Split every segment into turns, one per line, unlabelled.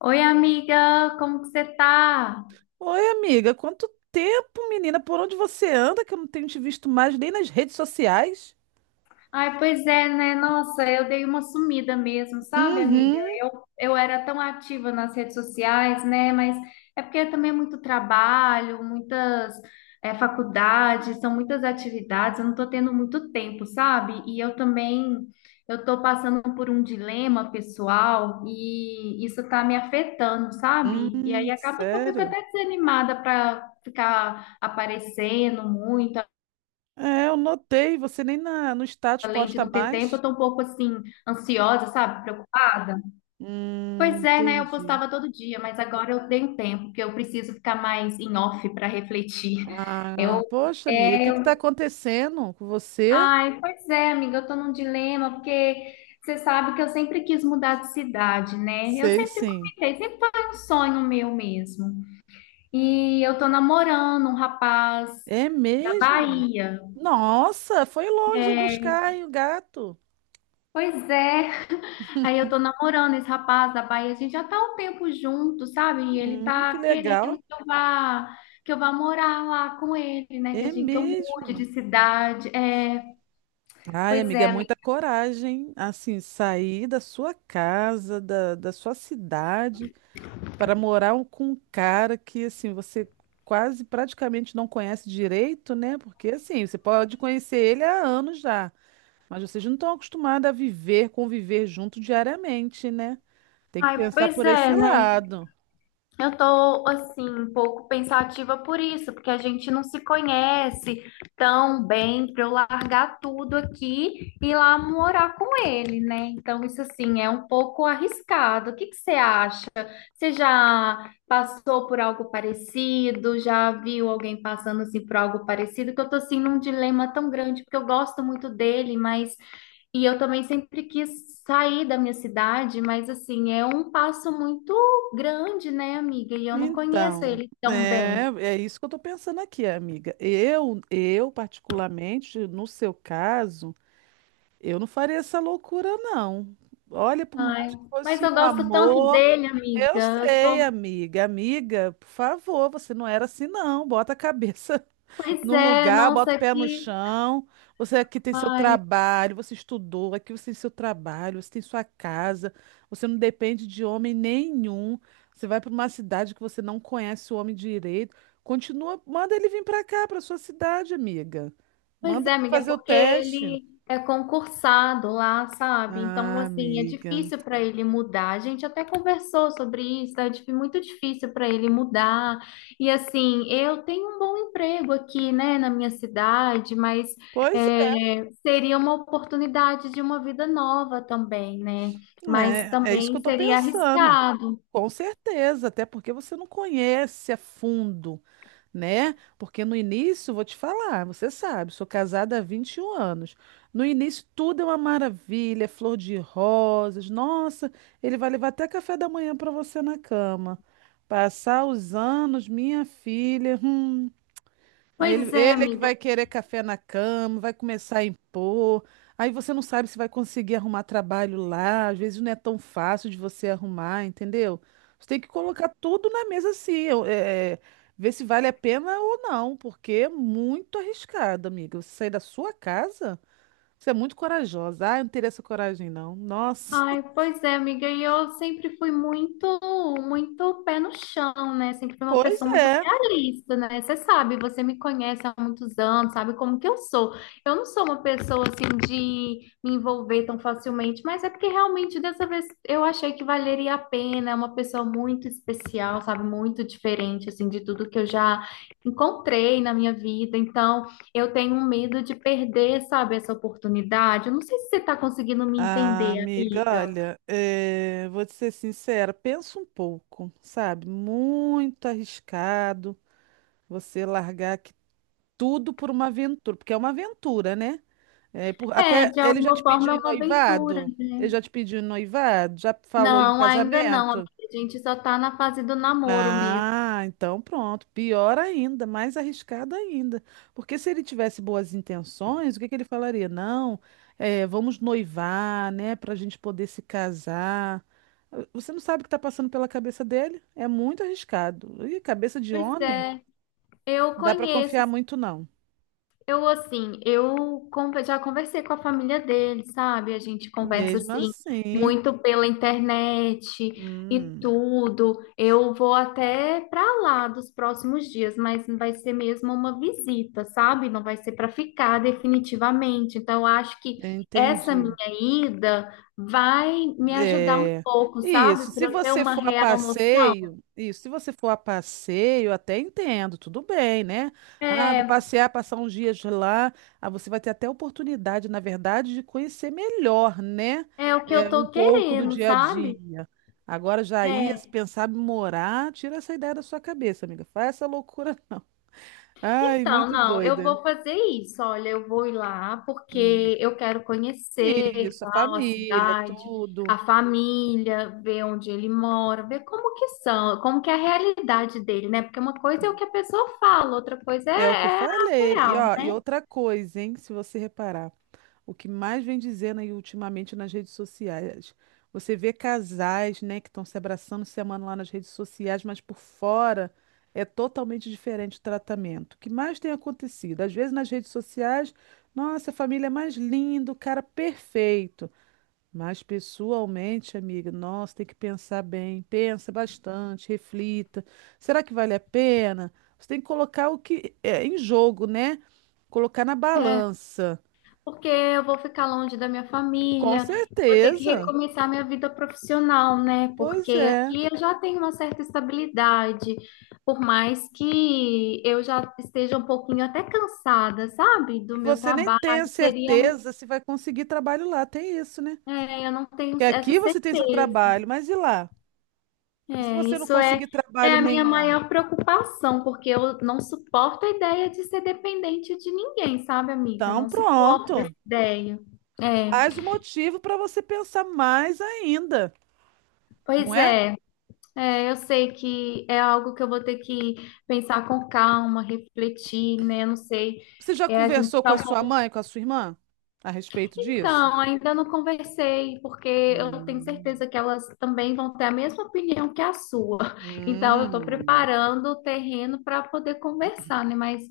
Oi, amiga, como que você tá?
Oi, amiga, quanto tempo, menina? Por onde você anda que eu não tenho te visto mais nem nas redes sociais?
Ai, pois é, né? Nossa, eu dei uma sumida mesmo, sabe, amiga?
Uhum.
Eu era tão ativa nas redes sociais, né? Mas é porque também é muito trabalho, muitas faculdades, são muitas atividades, eu não tô tendo muito tempo, sabe? E eu também, eu tô passando por um dilema pessoal e isso tá me afetando, sabe? E aí acaba que eu fico
Sério?
até desanimada para ficar aparecendo muito.
É, eu notei, você nem no status
Além de
posta
não ter tempo, eu
mais.
tô um pouco assim, ansiosa, sabe? Preocupada. Pois é, né? Eu
Entendi.
postava todo dia, mas agora eu tenho tempo, porque eu preciso ficar mais em off para refletir.
Ah,
Eu,
poxa, amiga, o
é,
que que tá
eu...
acontecendo com você?
Ai, pois é, amiga, eu tô num dilema, porque você sabe que eu sempre quis mudar de cidade, né? Eu
Sei,
sempre
sim.
comentei, sempre foi um sonho meu mesmo. E eu tô namorando um rapaz
É
da
mesmo?
Bahia.
Nossa, foi longe
É,
buscar aí o gato.
pois é. Aí eu tô namorando esse rapaz da Bahia, a gente já tá um tempo junto, sabe? E ele
Que
tá querendo
legal.
que eu vá morar lá com ele, né? Que a
É
gente, que eu mude
mesmo?
de cidade. É,
Ai,
pois
amiga, é
é,
muita
amiga.
coragem, assim, sair da sua casa, da sua cidade, para morar um- com um cara que, assim, você quase praticamente não conhece direito, né? Porque, assim, você pode conhecer ele há anos já, mas vocês não estão acostumados a viver, conviver junto diariamente, né? Tem que
Ai,
pensar
pois
por esse
é, né?
lado.
Eu tô, assim, um pouco pensativa por isso, porque a gente não se conhece tão bem para eu largar tudo aqui e ir lá morar com ele, né? Então, isso, assim, é um pouco arriscado. O que que você acha? Você já passou por algo parecido? Já viu alguém passando, assim, por algo parecido? Que eu tô, assim, num dilema tão grande, porque eu gosto muito dele, mas e eu também sempre quis sair da minha cidade, mas assim, é um passo muito grande, né, amiga? E eu não conheço
Então,
ele tão
é,
bem.
é isso que eu tô pensando aqui, amiga. Eu particularmente, no seu caso. Eu não faria essa loucura, não. Olha, por mais
Ai,
que
mas
fosse
eu
um
gosto tanto
amor,
dele, amiga.
eu
Eu
sei,
sou...
amiga. Amiga, por favor, você não era assim, não. Bota a cabeça
Pois
no
é,
lugar, bota o
nossa,
pé no
que.
chão. Você aqui tem seu
Ai,
trabalho, você estudou, aqui você tem seu trabalho, você tem sua casa, você não depende de homem nenhum. Você vai para uma cidade que você não conhece o homem direito. Continua, manda ele vir para cá, para sua cidade, amiga.
pois
Manda
é,
ele
amiga, é
fazer o
porque
teste.
ele é concursado lá, sabe? Então,
Ah,
assim, é
amiga.
difícil para ele mudar. A gente até conversou sobre isso, é muito difícil para ele mudar. E, assim, eu tenho um bom emprego aqui, né, na minha cidade, mas
Pois
é, seria uma oportunidade de uma vida nova também, né? Mas
é, é, é isso que eu
também
tô
seria
pensando.
arriscado.
Com certeza, até porque você não conhece a fundo, né? Porque no início, vou te falar, você sabe, sou casada há 21 anos. No início tudo é uma maravilha, é flor de rosas. Nossa, ele vai levar até café da manhã para você na cama. Passar os anos, minha filha. Aí ele,
Pois é,
ele é que
amiga.
vai querer café na cama, vai começar a impor. Aí você não sabe se vai conseguir arrumar trabalho lá. Às vezes não é tão fácil de você arrumar, entendeu? Você tem que colocar tudo na mesa assim, eu- é, é, ver se vale a pena ou não, porque é muito arriscado, amiga. Você sair da sua casa, você é muito corajosa. Ah, eu não teria essa coragem, não. Nossa.
Ai, pois é, amiga, e eu sempre fui muito pé no chão, né? Sempre fui uma
Pois
pessoa muito
é.
realista, né? Você sabe, você me conhece há muitos anos, sabe como que eu sou. Eu não sou uma pessoa assim de me envolver tão facilmente, mas é porque realmente dessa vez eu achei que valeria a pena, é uma pessoa muito especial, sabe? Muito diferente assim de tudo que eu já encontrei na minha vida. Então, eu tenho um medo de perder, sabe, essa oportunidade. Eu não sei se você está conseguindo me
Ah,
entender,
amiga,
amiga.
olha, vou te ser sincera, pensa um pouco, sabe? Muito arriscado você largar aqui tudo por uma aventura, porque é uma aventura, né? É, por-
É,
até
de
ele já te
alguma
pediu
forma é
em
uma aventura,
noivado? Ele
né?
já te pediu em noivado? Já falou em
Não, ainda não, amiga.
casamento?
A gente só tá na fase do namoro mesmo.
Ah, então pronto. Pior ainda, mais arriscado ainda. Porque se ele tivesse boas intenções, o que que ele falaria? Não, vamos noivar, né, para a gente poder se casar. Você não sabe o que está passando pela cabeça dele? É muito arriscado. E cabeça de
Pois
homem,
é, eu
não dá para
conheço.
confiar muito, não.
Eu, assim, já conversei com a família dele, sabe? A gente conversa,
Mesmo
assim,
assim,
muito pela internet e
hum,
tudo. Eu vou até para lá dos próximos dias, mas vai ser mesmo uma visita, sabe? Não vai ser para ficar definitivamente. Então, eu acho que
eu
essa minha
entendi.
ida vai me ajudar um
É,
pouco,
isso.
sabe?
Se
Para eu ter
você
uma
for a
real noção.
passeio, isso. Se você for a passeio, até entendo, tudo bem, né? Ah, vou
É,
passear, passar uns dias lá. Ah, você vai ter até oportunidade, na verdade, de conhecer melhor, né?
é o que eu
É, um
tô
pouco do
querendo,
dia a
sabe?
dia. Agora já ia se
É.
pensar em morar, tira essa ideia da sua cabeça, amiga. Faz essa loucura, não. Ai,
Então,
muito
não, eu
doida.
vou fazer isso. Olha, eu vou ir lá
Hum.
porque eu quero conhecer e
Isso, a
tal a
família,
cidade,
tudo.
a família, ver onde ele mora, ver como que são, como que é a realidade dele, né? Porque uma coisa é o que a pessoa fala, outra coisa
É o que eu
é, a
falei. E,
real,
ó, e outra coisa, hein? Se você reparar, o que mais vem dizendo aí ultimamente nas redes sociais, você vê casais, né, que estão se abraçando, se amando lá nas redes sociais, mas por fora é totalmente diferente o tratamento. O que mais tem acontecido? Às vezes nas redes sociais, nossa, a família é mais linda, o cara perfeito. Mas pessoalmente, amiga, nossa, tem que pensar bem, pensa bastante, reflita. Será que vale a pena? Você tem que colocar o que é em jogo, né? Colocar na
né?
balança.
Porque eu vou ficar longe da minha
Com
família e vou ter que
certeza.
recomeçar minha vida profissional, né?
Pois
Porque
é.
aqui eu já tenho uma certa estabilidade, por mais que eu já esteja um pouquinho até cansada, sabe?
E
Do meu
você nem
trabalho,
tem a
seria um,
certeza se vai conseguir trabalho lá, tem isso, né?
é, eu não tenho
Que
essa
aqui você tem seu
certeza.
trabalho, mas e lá? E se
É,
você não
isso é,
conseguir
é
trabalho
a minha
nenhum,
maior preocupação, porque eu não suporto a ideia de ser dependente de ninguém, sabe, amiga? Eu
então
não suporto essa
pronto.
ideia. É,
Mais um motivo para você pensar mais ainda, não
pois
é?
é. É, eu sei que é algo que eu vou ter que pensar com calma, refletir, né? Eu não sei.
Você já
É, a gente
conversou com
tá
a
um
sua
pouco.
mãe, com a sua irmã a respeito disso?
Então, ainda não conversei, porque eu tenho
Hum.
certeza que elas também vão ter a mesma opinião que a sua. Então, eu estou
Hum,
preparando o terreno para poder conversar, né? Mas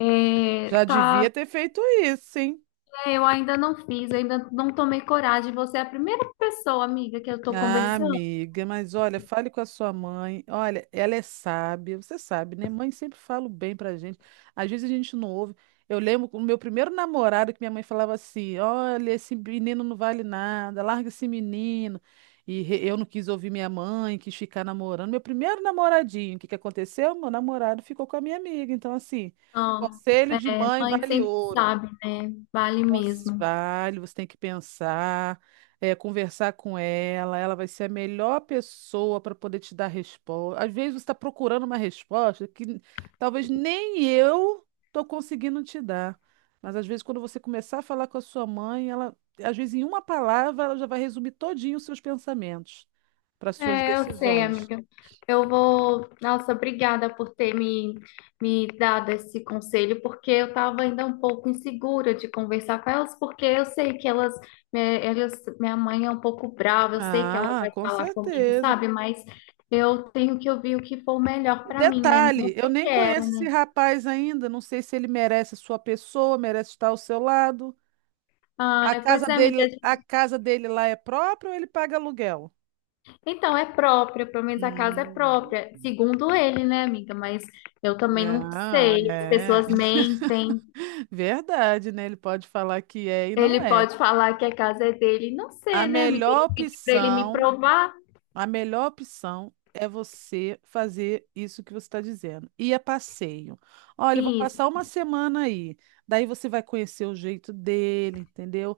é,
já
tá,
devia ter feito isso, hein?
eu ainda não tomei coragem. Você é a primeira pessoa, amiga, que eu estou
Ah,
conversando.
amiga, mas olha, fale com a sua mãe. Olha, ela é sábia, você sabe, né? Mãe sempre fala o bem pra gente. Às vezes a gente não ouve. Eu lembro o meu primeiro namorado que minha mãe falava assim: olha, esse menino não vale nada, larga esse menino. E re- eu não quis ouvir minha mãe, quis ficar namorando. Meu primeiro namoradinho, o que que aconteceu? Meu namorado ficou com a minha amiga. Então, assim, conselho de
É,
mãe
mãe
vale
sempre
ouro.
sabe, né? Vale
Cons-
mesmo.
vale, você tem que pensar, é, conversar com ela, ela vai ser a melhor pessoa para poder te dar resposta. Às vezes você está procurando uma resposta que n- talvez nem eu estou conseguindo te dar. Mas às vezes quando você começar a falar com a sua mãe, ela, às vezes em uma palavra, ela já vai resumir todinho os seus pensamentos para suas
É, eu sei,
decisões.
amiga. Eu vou. Nossa, obrigada por ter me dado esse conselho, porque eu estava ainda um pouco insegura de conversar com elas, porque eu sei que elas, minha mãe é um pouco brava, eu sei que ela
Ah,
vai
com
falar comigo,
certeza.
sabe? Mas eu tenho que ouvir o que for melhor
E
para mim, né? Não o
detalhe,
que
eu
eu
nem
quero,
conheço esse
né?
rapaz ainda, não sei se ele merece a sua pessoa, merece estar ao seu lado.
Ah, pois é, amiga.
A casa dele lá é própria ou ele paga aluguel?
Então, é própria, pelo menos a casa é
Hum.
própria, segundo ele, né, amiga? Mas eu também
É,
não
ah,
sei, as
é.
pessoas mentem.
Verdade, né? Ele pode falar que é e
Ele
não é.
pode falar que a casa é dele. Não
A
sei, né, amiga? Eu
melhor
não pedi pra ele me
opção,
provar
a melhor opção é você fazer isso que você está dizendo. Ir a passeio. Olha, eu vou
isso.
passar uma semana aí. Daí você vai conhecer o jeito dele, entendeu?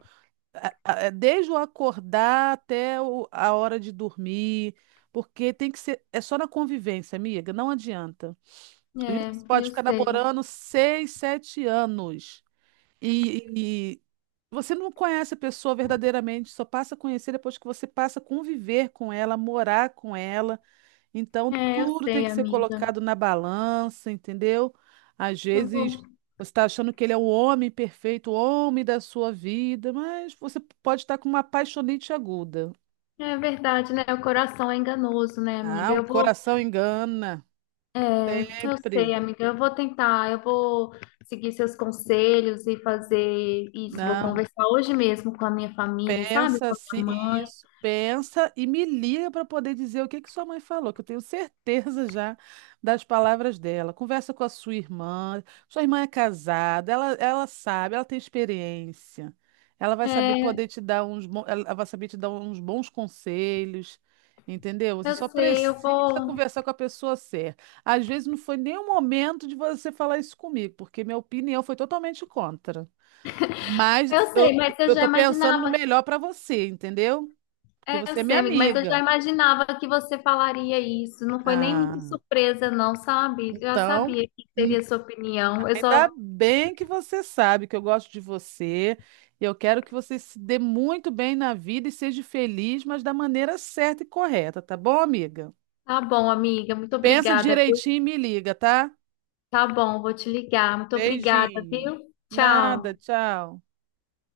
A- é, desde o acordar até o- a hora de dormir, porque tem que ser, é só na convivência, amiga, não adianta. Às vezes
É,
você pode
eu
ficar
sei.
namorando 6, 7 anos e você não conhece a pessoa verdadeiramente, só passa a conhecer depois que você passa a conviver com ela, morar com ela. Então,
É, eu
tudo tem
sei,
que ser
amiga.
colocado na balança, entendeu? Às
Eu vou.
vezes, você está achando que ele é o homem perfeito, o homem da sua vida, mas você pode estar com uma apaixonite aguda.
É verdade, né? O coração é enganoso, né,
Ah,
amiga?
o
Eu vou.
coração engana,
É, eu sei,
sempre.
amiga. Eu vou tentar. Eu vou seguir seus conselhos e fazer isso. Vou
Não.
conversar hoje mesmo com a minha família, sabe?
Pensa
Com a
assim,
minha mãe.
isso, pensa e me liga para poder dizer o que que sua mãe falou, que eu tenho certeza já das palavras dela. Conversa com a sua irmã. Sua irmã é casada, ela sabe, ela tem experiência. Ela vai saber
É,
poder te dar uns bons, ela vai saber te dar uns bons conselhos, entendeu? Você
eu
só
sei. Eu
precisa
vou.
conversar com a pessoa certa. Às vezes não foi nem o momento de você falar isso comigo, porque minha opinião foi totalmente contra. Mas
Eu sei, mas eu
eu
já
tô pensando no
imaginava.
melhor pra você, entendeu? Porque
É, eu
você é minha
sei, amigo, mas eu já
amiga.
imaginava que você falaria isso. Não foi nem muito
Ah,
surpresa, não, sabe? Eu já
então,
sabia que
hum,
seria sua opinião. Eu
ainda
só.
bem que você sabe que eu gosto de você. Eu quero que você se dê muito bem na vida e seja feliz, mas da maneira certa e correta, tá bom, amiga?
Tá bom, amiga, muito
Pensa
obrigada, viu?
direitinho e me liga, tá?
Tá bom, vou te ligar. Muito obrigada,
Beijinho.
viu?
Nada,
Tchau.
tchau.